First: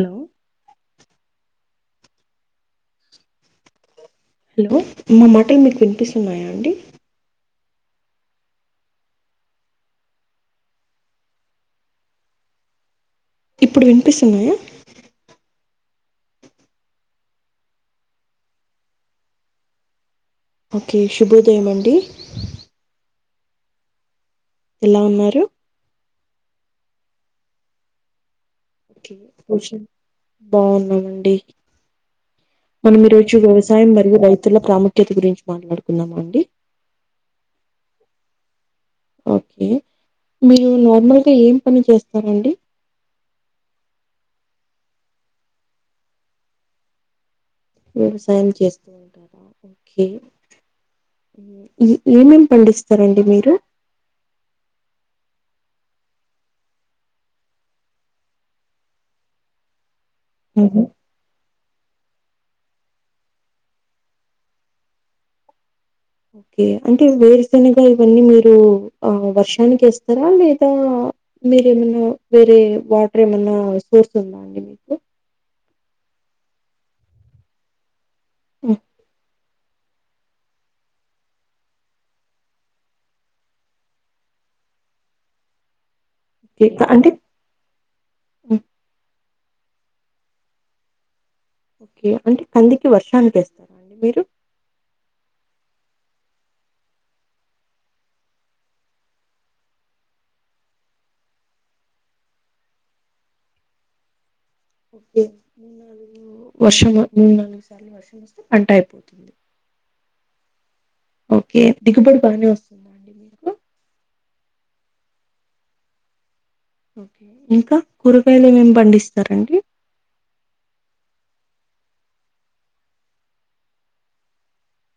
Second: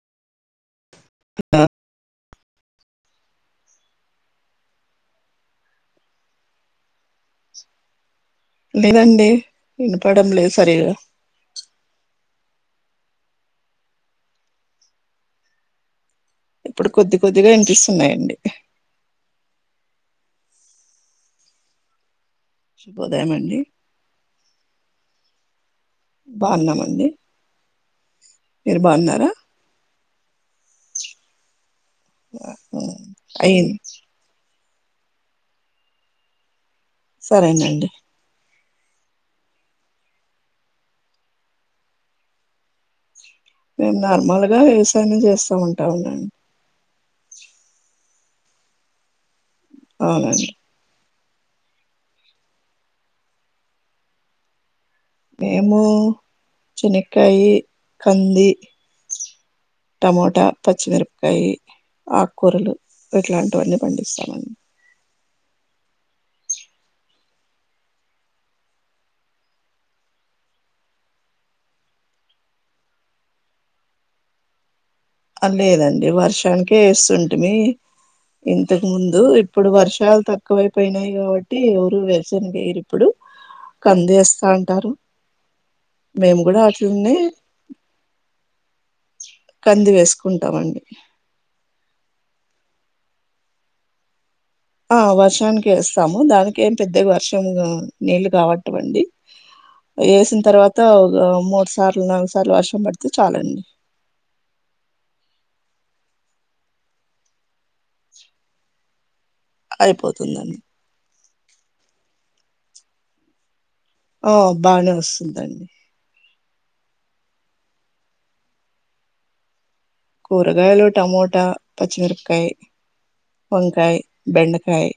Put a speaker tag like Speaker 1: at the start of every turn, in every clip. Speaker 1: Hello
Speaker 2: హ
Speaker 1: hello మా మాటల్ మీకు వినిపిస్తున్నాయాన్డి
Speaker 2: లేదండి వినపడం లేదు సరిగా.
Speaker 1: ఇప్పుడు వినిపిస్తున్నాయా?
Speaker 2: ఇప్పుడు కొద్ది కొద్దిగా ఇనిపిస్తున్నాయండి.
Speaker 1: ఓకే శుభోదయం అండి.
Speaker 2: శుభోదాయం అండి.
Speaker 1: ఎలా ఉన్నారు?
Speaker 2: బాగున్నామండి. మీరు బాగున్నారా
Speaker 1: బాగున్నామండి మనం ఈరోజు
Speaker 2: అయ్యింది
Speaker 1: వ్యవసాయం మరియు రైతుల ప్రాముఖ్యత గురించి మాట్లాడుకుందామ అండి?
Speaker 2: సరేనండి
Speaker 1: ఓకే మీరు నార్మల్గా ఏం పని చేస్తారండి?
Speaker 2: మేము నార్మల్ గా వ్యవసాయమే చేస్తు ఉంటామండి
Speaker 1: వ్యవసాయం చేస్తూ ఉంటారా ఓకే.
Speaker 2: అవునండి
Speaker 1: ఏమేం పండిస్తారండి మీరు?
Speaker 2: మేము చెనేకాయి, కంది టమోటా, పచ్చిమిరపకాయి, ఆకుకూరలు ఇట్లాంటివన్నీ పండిస్తామండి.
Speaker 1: ఓకే అంటే వేరుశనగా ఇవన్నీ మీరు ఆ వర్షానికి ఏస్తారా లేదా మీరేమన్నా వేరే వాటర్ ఏమన్నా సోర్స్ ఉందా అండి మీకు?
Speaker 2: ఆ లేదండి వర్షానికే ఏస్తుంటిమి
Speaker 1: హ్మ్.
Speaker 2: ఇంతకు ముందు ఇప్పుడు వర్షాలు తక్కువైపోయినాయి కాబట్టి ఎవరు వేరుసెనగ వేయరు ఇప్పుడు. కందేస్తా ఉంటారు. మేము గుడ
Speaker 1: ఓకే. క అంటే
Speaker 2: అట్లనే
Speaker 1: హ్మ్.
Speaker 2: కంది వేస్ స్ కుంటామండి
Speaker 1: ఓకే అంటే కందికి వర్షానికేస్తారా అండి మీరు?
Speaker 2: ఆ వర్షానికే ఏస్తాము దానికి ఏం పెద్దగా వర్షం నీళ్ళు కావట్ట వండి. ఏసిన తర్వాత ఆ మూడు సార్లు, నాలుగు సార్లు వర్షం పడితే చాలండి
Speaker 1: ఓ మూ నాలుగు వర్షం మూ నాలుగు సార్లు వర్షం వస్తే పంట అయిపోతుంది
Speaker 2: అయిపోతుందం
Speaker 1: ఓకే దిగుబడి బానే వస్తుం
Speaker 2: ఆ బానే వస్తుందండి.
Speaker 1: ఓకే ఇంకా కూరగాయలు ఏమేమి పండిస్తారండి?
Speaker 2: కూరగాయలు టమోటా, పచ్చిమిరపకాయ్, వంకాయ్, బెండకాయ్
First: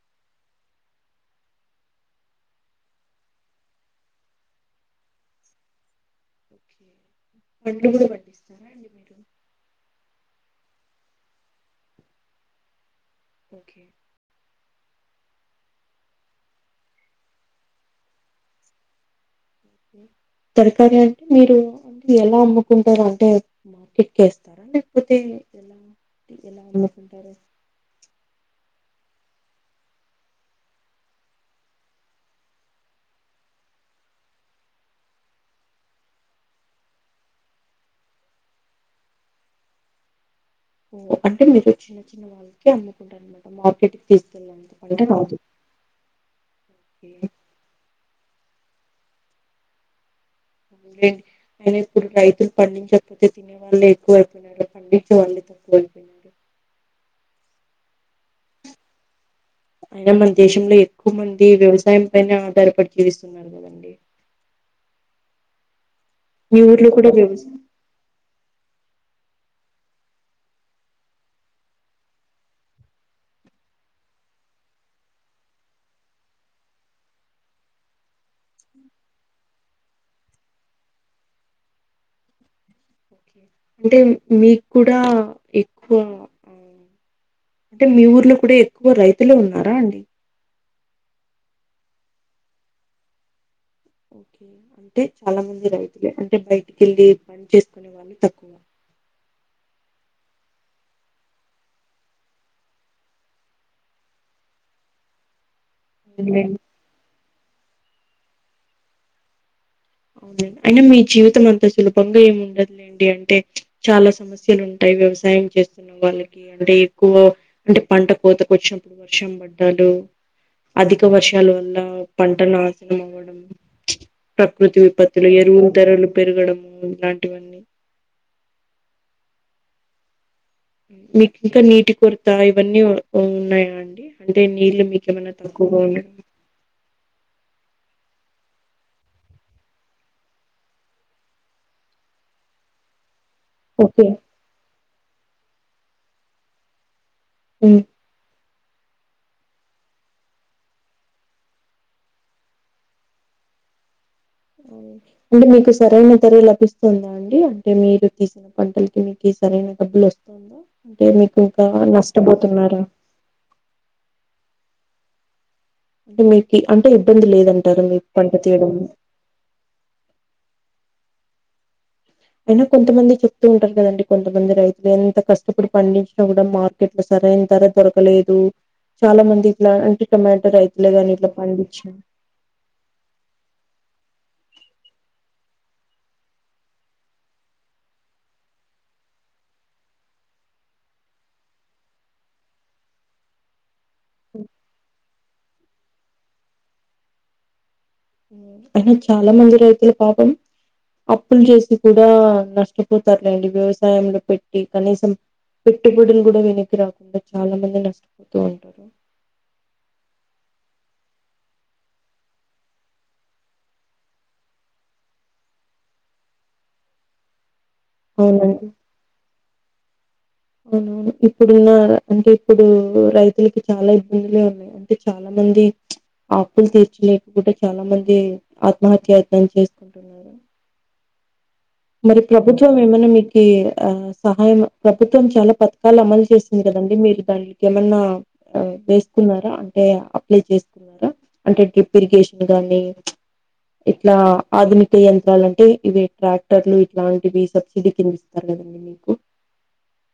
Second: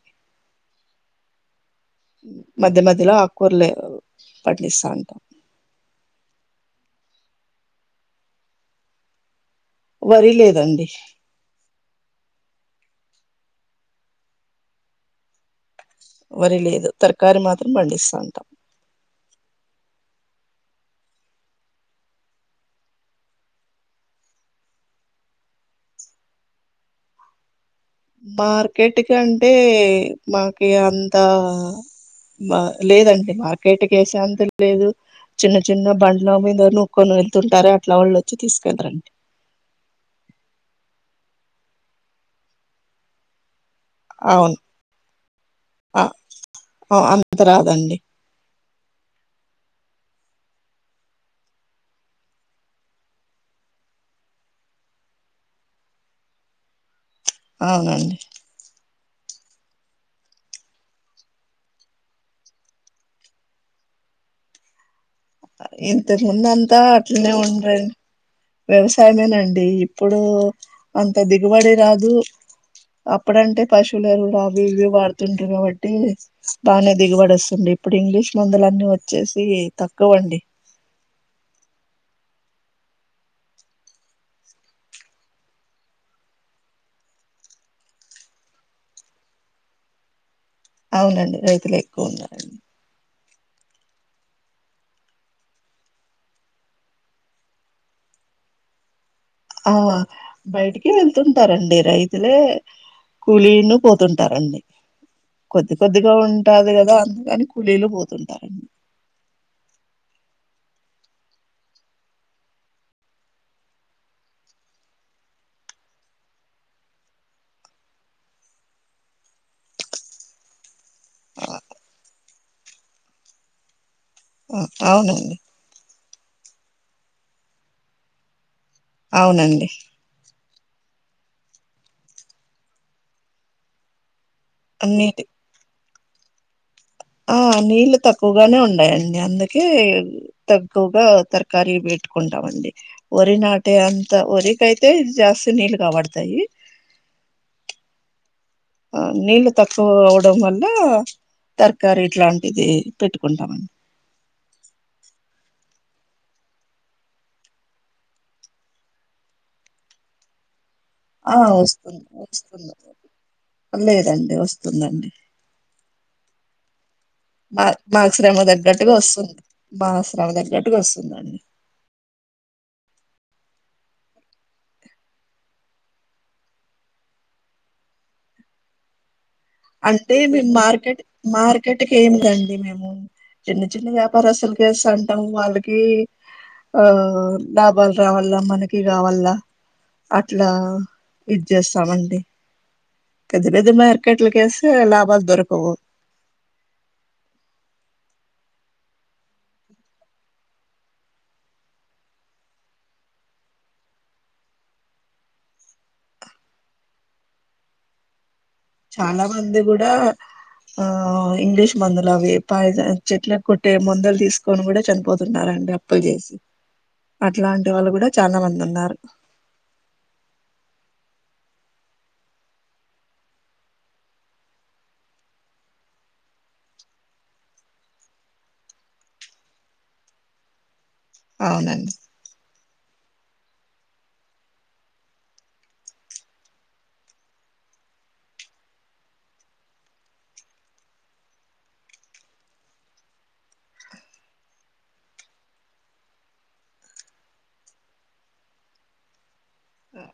Speaker 2: మధ్య మధ్యలో ఆకూరలే పండిస్తాంటం
Speaker 1: ఓకే. పండ్లు గుడా పండిస్తారా? అండి మీరు?
Speaker 2: వరి లేదండి.
Speaker 1: ఓకే
Speaker 2: వరి లేదు తరకారి మాత్రం పండిస్తాంటం.
Speaker 1: తరకారి అంటే మీరు ఎలా అమ్ముకుంటారు అంటే మార్కెట్ కేస్తారా లేకపోతే ఎలా అంటే ఎలా అమ్ముకుంటారు?
Speaker 2: మార్కెట్ కంటే మాకి అంత మా లేదండి మార్కెట్ కేసేఅంత లేదు. చిన్న చిన్న బండ్ల మీద నూక్కొని వెళ్తుంటారే అట్ల వాళ్ళు వచ్చి తీసుకెళ్తరండి.
Speaker 1: ఓ అంటే మీరు చిన్న చిన్న వాళ్ళకే అమ్ముకుంటారనమాట మార్కెట్
Speaker 2: అవును ఆ
Speaker 1: ఓకే.
Speaker 2: అంత రాదండి.
Speaker 1: అడి అయిన ఇప్పుడు రైతులు పండించకపోతే తినే వాళ్ళే ఎక్కువ అయిపోయిన పండించే వాళ్ళే తక్కువ అైపోయినరు
Speaker 2: అవునండి
Speaker 1: అయినా మన దేశంలో ఎక్కువ మంది వ్యవసాయం పైనే ఆధారపడి జీవిస్తున్నారు కదండి
Speaker 2: ఎంతటోళ్ళు
Speaker 1: మీ
Speaker 2: అంత
Speaker 1: ఊర్లో కూడా
Speaker 2: అట్లనే
Speaker 1: వ్యవసాయం
Speaker 2: ఉండ్రండి వ్యవసాయమేనండి ఇప్పుడు అంత దిగుబడి రాదు అప్పుడంటే పశువుల ఎరువులు అవి ఇవి వాడుతుంటారు కాబట్టి బానే దిగుబడోస్తుంది ఇప్పుడు ఇంగ్లీష్ మందులన్నీ వచ్చేసి తక్కువండి
Speaker 1: ఓకే. అంటే మీకు కూడా ఎక్కువ ఆహ్ అంటే మీ ఊర్లో కూడా ఎక్కువ రైతులు ఉన్నారా అండి
Speaker 2: అవునండి రైతులే ఎక్కువ ఉన్నారు
Speaker 1: అంటే చాలా మంది రైతులే అంటే బయటికి వెళ్ళి పని చేసుకునే వాళ్ళు తక్కువ
Speaker 2: ఆ బయటికి వెళ్తుంటరండి రైతులే కూలీను పోతుంటారండి కొద్ది కొద్దిగా
Speaker 1: అవునులెండి.
Speaker 2: ఉంటది కదా అందుకని కూలీలు పోతుంటరు
Speaker 1: అవునండి అయినా మీ జీవితం అంత సులభంగా ఏమి ఉండదులేండి అంటే చాలా సమస్యలు ఉంటాయి వ్యవసాయం చేస్తున్న వాళ్ళకి అంటే ఎక్కువ అంటే పంట కోతకు వచ్చినప్పుడు వర్షం పడ్డాలు అధిక వర్షాల
Speaker 2: ఆ,
Speaker 1: వల్ల పంట నాశనం అవ్వడం
Speaker 2: ఆ,
Speaker 1: కృతి విపత్తులు
Speaker 2: అవునండి
Speaker 1: ఎరువుల ధరలు పెరగడము ఇలాంటివన్నీ
Speaker 2: అవునండి
Speaker 1: మీకు ఇంకా నీటి కొరత ఇవన్నీ ఉన్నాయా అండి అంటే నీళ్లు
Speaker 2: అన్నిటి
Speaker 1: మీకేమన్న తక్కువ
Speaker 2: ఆ నీళ్లు తక్కువగానే ఉన్నాయండి అందుకే తక్్కువగా తర్క్కరి పెట్టుకుంటామండి వరినా టే
Speaker 1: ఓకే
Speaker 2: అంత వరికి అయితే జాస్తి నీళ్ళు కాబడుతాయి
Speaker 1: మ్
Speaker 2: ఆ నీళ్ళు తక్కువ అవడం వల్ల తర్కారి ఇట్లాంటివి పెట్టుకుంటామండి
Speaker 1: అంటే మీకు సరైన ధర లభిస్తుంది అండి మీరు తీసిన పంటలకి మీకు సరైన డబ్బులు వస్తుందా అంటే మీకు
Speaker 2: ఆ
Speaker 1: ఇంకా
Speaker 2: వస్తుంది వస్తుంది
Speaker 1: నష్టపోతున్నారా
Speaker 2: లేదండి వస్తుందండి
Speaker 1: అంటే మీకు అంటే ఇబ్బంది
Speaker 2: మా
Speaker 1: లేదంటారు
Speaker 2: మా
Speaker 1: మీకు పంట
Speaker 2: శ్రమ
Speaker 1: తీయడం
Speaker 2: తగ్గట్టుగా వస్తుంది మ శ్రమా దగ్గట్టుగా వస్తుందండి
Speaker 1: అయినా కొంతమంది చెప్తూ ఉంటారు కదండి కొంతమంది రైతులు ఎంత కష్టపడి పండించినా కూడా మా ట్ల సరైన ధర దొరకలేదు చాలా మంది ఇట్లా
Speaker 2: అంటే మేము
Speaker 1: టొమాటో రైతులే
Speaker 2: మార్కెట్
Speaker 1: గాని ఇట్లా
Speaker 2: మార్కెట్
Speaker 1: పండించిన
Speaker 2: కియా మండి మేము చిన్న చిన్న వ్యాపార అసలుకేస్తంటాము వాళ్ళకి ఆ లాభాలు రావాలా మనకి కావాల్ల అట్లా ఇది చేస్తామండి పెద్ద పెద్ద మార్కెట్ల కేస్తే లాభాలు దొరకవు
Speaker 1: అయినా చాలా మంది రైతులు పాపం అప్పులు చేసి కూడా నష్టపోతారులేండి వ్యవసాయంలో పెట్టి కనీసం పెట్టుబడులు కూడా వెనక్కి రాకుండా చాలా మంది నష్టపోతూ ఉంటారు
Speaker 2: చాలా మంది కూడా ఆ ఇంగ్లీష్ మందులు అవి పైన చెట్ల కొట్టే మందులు తీసుకొని కూడా చనిపోతున్నారం టా పో జెస్ అట్లాంటి వాళ్ళు కూడా చాలా మంది
Speaker 1: అవునండి
Speaker 2: ఉన్నారు
Speaker 1: అవును ఇప్పుడున్న అంటే ఇప్పుడు రైతులకి చాలా ఇబ్బందులే ఉన్నా అంటే చాలా మంది అప్పులు తీర్చలేకపోతే చాలామంది ఆత్మహత్య యత్నం చేసుకుంటు
Speaker 2: అవునండి
Speaker 1: మరి ప్రభుత్వం ఏమైనా మీకు ఆ సహాయం ప్రభుత్వం చాలా పథకాలు అమలు చేసింది కదండి మీరు దానికి ఏమన్నా ఆ వేసుకున్నారా అంటే అప్లై చేసుకు ఇంకా అంటే డిప్రికేషన్ గాని ఇట్లా ఆధునిక యంత్రాలు అంటే ఇవి ట్రాక్ సర్లే ఇట్లాంటివి సబ్సిడీ కింద ఇస్తారు కదండి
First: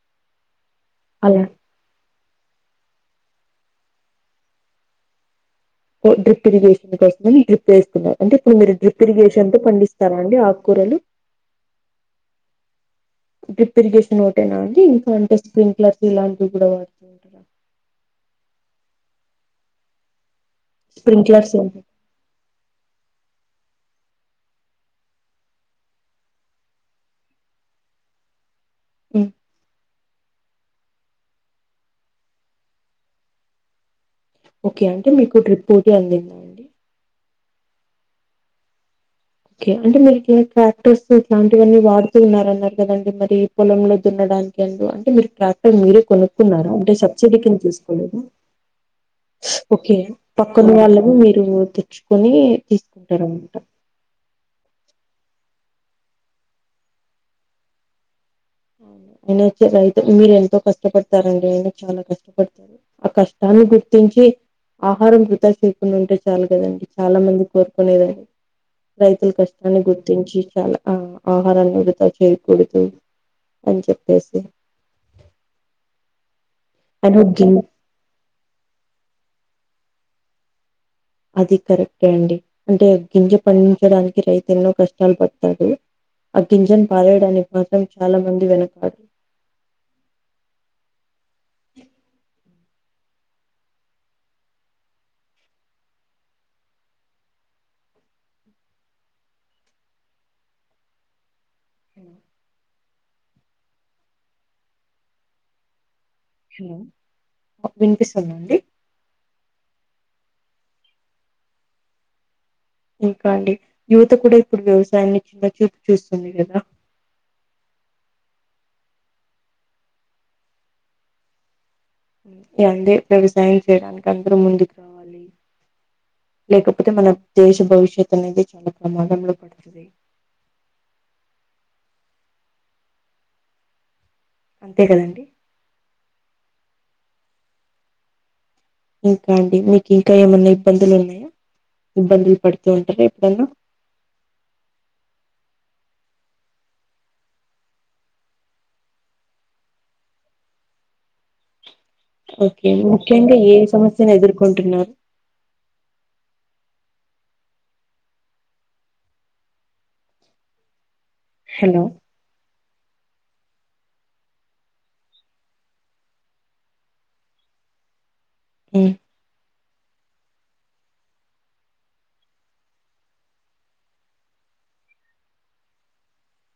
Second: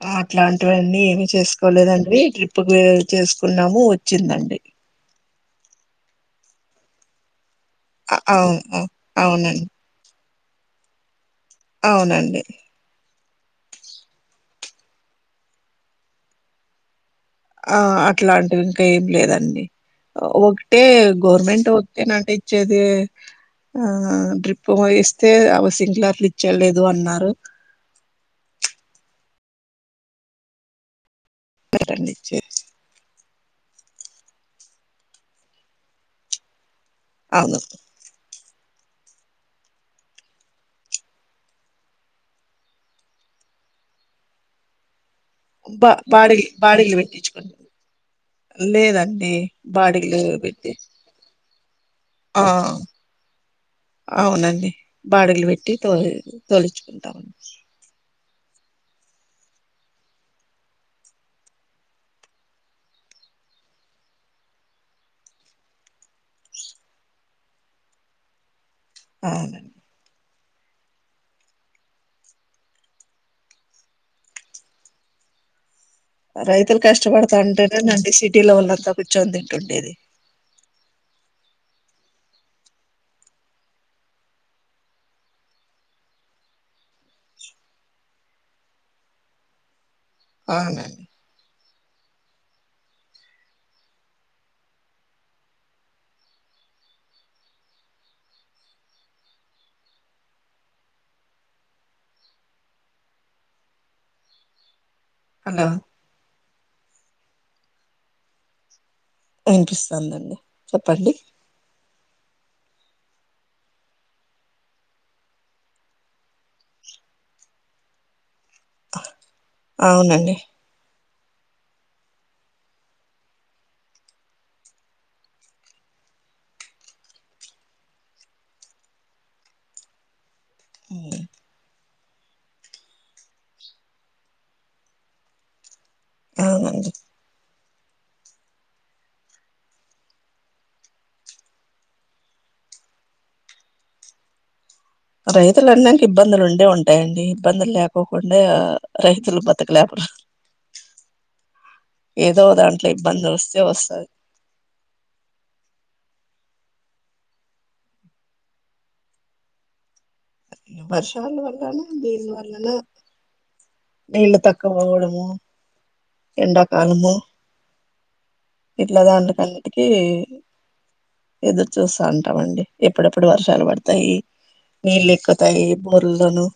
Speaker 2: ఆ అట్లాంటివన్నీ ఏమి
Speaker 1: అలా
Speaker 2: చేసుకోలేదండి ట్రిప్ చేసుకున్నాము వచ్చిందండి
Speaker 1: డ్రిప్ ఇరిగేషన్ కోసం డ్రిప్
Speaker 2: అ
Speaker 1: వేస్తున్నారు అంటే ఇప్పుడు
Speaker 2: అవును
Speaker 1: మీరు
Speaker 2: అ
Speaker 1: డ్రిప్ ఇరిగేషన్ తో
Speaker 2: అవునండి
Speaker 1: పండిస్తున్నారు ఇస్తారా అండి ఆకుకూరలు
Speaker 2: అవునండి
Speaker 1: డ్రిప్ ఇరిగేషన్ ఒకటేనా అండి ఇంకా అంటే స్క్రీన్ క్లర్క్ ఇలాంటివి కూడా అంట
Speaker 2: ఆ అట్లాంటివి ఇంకా ఏం లేదండి ఒకటే
Speaker 1: స్ప్రింక్లర్స్
Speaker 2: గవర్నమెంట్
Speaker 1: ఏంటి?
Speaker 2: ఇలాంటి ఇచ్చేది ఆ డ్రిప్ ఇస్తే అవ సిక్ల క్లాట్లు ఇచ్చేది లేదన్నారు.
Speaker 1: ఉమ్
Speaker 2: ఎవరండీ ఇచ్చేది
Speaker 1: ఓకే అంటే మీకు ట్రిప్ రూట్ అందేమో
Speaker 2: అవును
Speaker 1: ఓకే అంటే మీరికి కార్టూన్స్ ఇలాంటివన్నీ వాడుతూ ఉన్నారన్నారు కదండి మరి పొలంలో దున్నడానికి అందు అంటే మీరు ట్రాక్టర్
Speaker 2: బా
Speaker 1: మీరే
Speaker 2: బాడీలు
Speaker 1: కొనుక్కున్నారు అంటే
Speaker 2: బాడీలు
Speaker 1: సబ్సిడీ
Speaker 2: పెట్టించుకుంట
Speaker 1: కింద తిసుకోలేదు
Speaker 2: లేదండి
Speaker 1: ఓకే
Speaker 2: బాడీలు
Speaker 1: పక్కన
Speaker 2: పెట్టి
Speaker 1: వాళ్ళను మీరు తెచ్చుకొని
Speaker 2: ఆ
Speaker 1: ఇస్తారన్నమాట.
Speaker 2: అవునండి బాడిలు పెట్టి తో కోలుచుకుంటామండి
Speaker 1: అయిన రైతు మీరు ఎంతో కష్టపడతారండి అయిన చాలా కష్టపడతారు ఆ కష్టాన్ని గుర్తించి ఆహారం వృధా చేయకుండా ఉంటే చాలు కదండి చాలా మంది కోరుకునేదండి రైతుల
Speaker 2: అవునండి
Speaker 1: కష్టాన్ని గుర్తించి చాలా ఆ ఆహారాన్ని వృధా చేయకూడదు పని చెప్పేసి
Speaker 2: రైతులు
Speaker 1: ఆయన ఒక
Speaker 2: కష్టపడతా
Speaker 1: గిం
Speaker 2: ఉంటేనే అండి సిటీలో వాళ్లంతా కూర్చొని తింటుండేది
Speaker 1: అది కరెక్టే అండి అంటే గింజ పండించడానికి రైతులు కష్టాలు పడతాడు ఆ గింజన్ పారేయడానికి మాత్రం చాలా మంది వెనకాడు
Speaker 2: అవునండి
Speaker 1: అ
Speaker 2: హలో
Speaker 1: హలో వినిపిస్తుందా అండి
Speaker 2: వినిపిస్తుందండి చెప్పండి
Speaker 1: ఇంకా అండి యువత కూడా ఇప్పుడు వ్యవసాయాన్ని కింద చూపు చూస్తుంది కదా
Speaker 2: అవునండి.
Speaker 1: వందే వ్యవసాయం చేయడానికి అందరూ ముందు లేకపోతే మన దేశ భవిష్యత్ అనేది చాలా ప్రమాదంలో పడుతుంది.
Speaker 2: అ
Speaker 1: అంతే కదండి
Speaker 2: ఔనండి
Speaker 1: ఇంకా అండి మీకు ఇంకా ఏమన్నా ఇబ్బందులు ఉన్నాయా ఇబ్బందులు పడుతూ ఉంటారా ఎప్పుడన్నా
Speaker 2: రైతులు అన్నాక ఇబ్బందులు ఉండే ఉంటాయండి ఇబ్బందులు లేకోకుండా రైతులు బతుకులేప ఏదో
Speaker 1: ఓకే,
Speaker 2: దాంట్లో ఇబ్బంది
Speaker 1: ముఖ్యంగా ఏ
Speaker 2: వస్తే వస్తది
Speaker 1: సమస్యను ఎదుర్కొంటున్నారు.
Speaker 2: వర్షాలు
Speaker 1: హలో
Speaker 2: వల్లనా బీల్ వల్లనా నీళ్ళ తక్క పోవడమో ఎండాకాలమో
Speaker 1: ఉమ్
Speaker 2: ఇట్లా దాంటకన్నిటికి ఎదురు చూస్తా అంటామండి ఎప్పుడెప్పుడు వర్షాలు పడతాయి నీళ్లు ఎక్కుతాయి బోర్లను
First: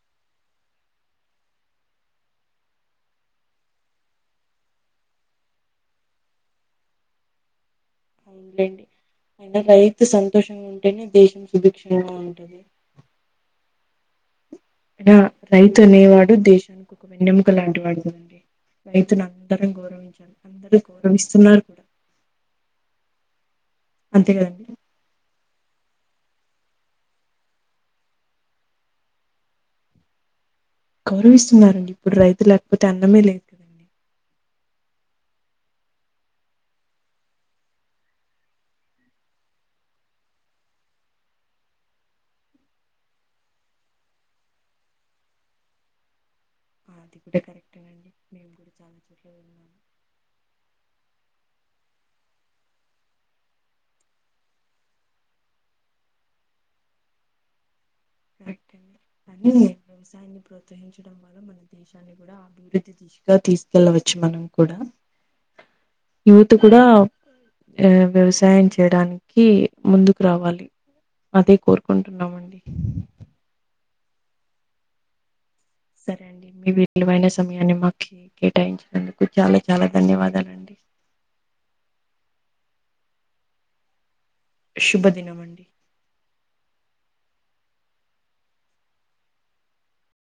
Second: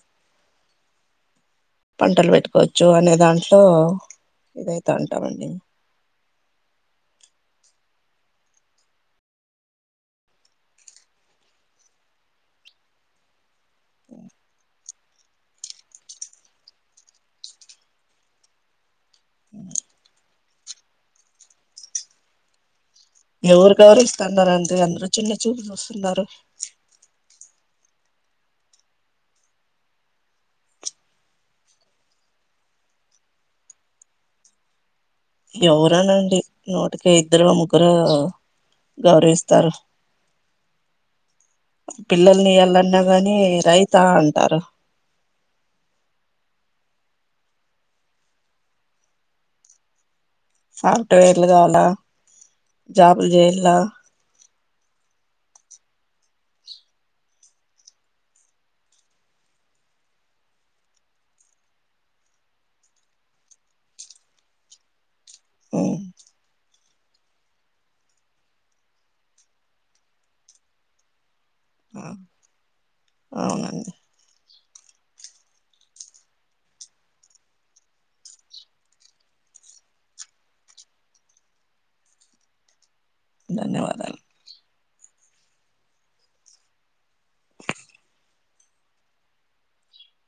Speaker 2: పంటలు పెట్టుకోవచ్చు అనే దాంట్లో ఇదైతే ఉంటామండి
Speaker 1: రైతు సంతోషంగా ఉంటేనే దేశం సుభిక్షంగా ఉంటుంది. రా రైతు అనేవాడు దేశానికి ఒక నెమూక లాంటి వాడు కదండి రైతుని అందరం గౌరవించాలి అందరు గౌరవిస్తున్నారు కూడా
Speaker 2: ఎవరు
Speaker 1: అంతే
Speaker 2: గురవరిస్తున్నారు
Speaker 1: కదండి
Speaker 2: అండి అందరు చిన్న చూపు చూస్తున్నారు
Speaker 1: గౌరవిస్తున్నారండి ఇప్పుడు రైతు లేకపోతే అన్నమే లేదు. కదండి
Speaker 2: ఎవరనండి నూటికి ఇద్దరో ముగ్గురో గౌరవిస్తారు. పిల్లల్ని ఇయాలన్నా గాని రైతా అంటారు.
Speaker 1: కరెక్ట్
Speaker 2: సాఫ్ట్వేర్లు కావాల జాబ్లు చేయాల
Speaker 1: మ్ [unintelligible] మన దేశాన్ని కూడా అభివృద్ధి దిశగా తీసుకెళ్ళవచ్చు మనం కూడా యూత్ కూడా ఆ వ్యవసాయం చేయడానికి ముందుకు రావాలి అదే కోరుకుంటున్నామండి
Speaker 2: అవునండి
Speaker 1: సరే అండి మీ విలువైన సమయాన్ని మాకు కేటాయించినందుకు చాలా చాలా ధన్యవాదాలండి.
Speaker 2: ధన్యవాదాలు
Speaker 1: శుభ దినమండి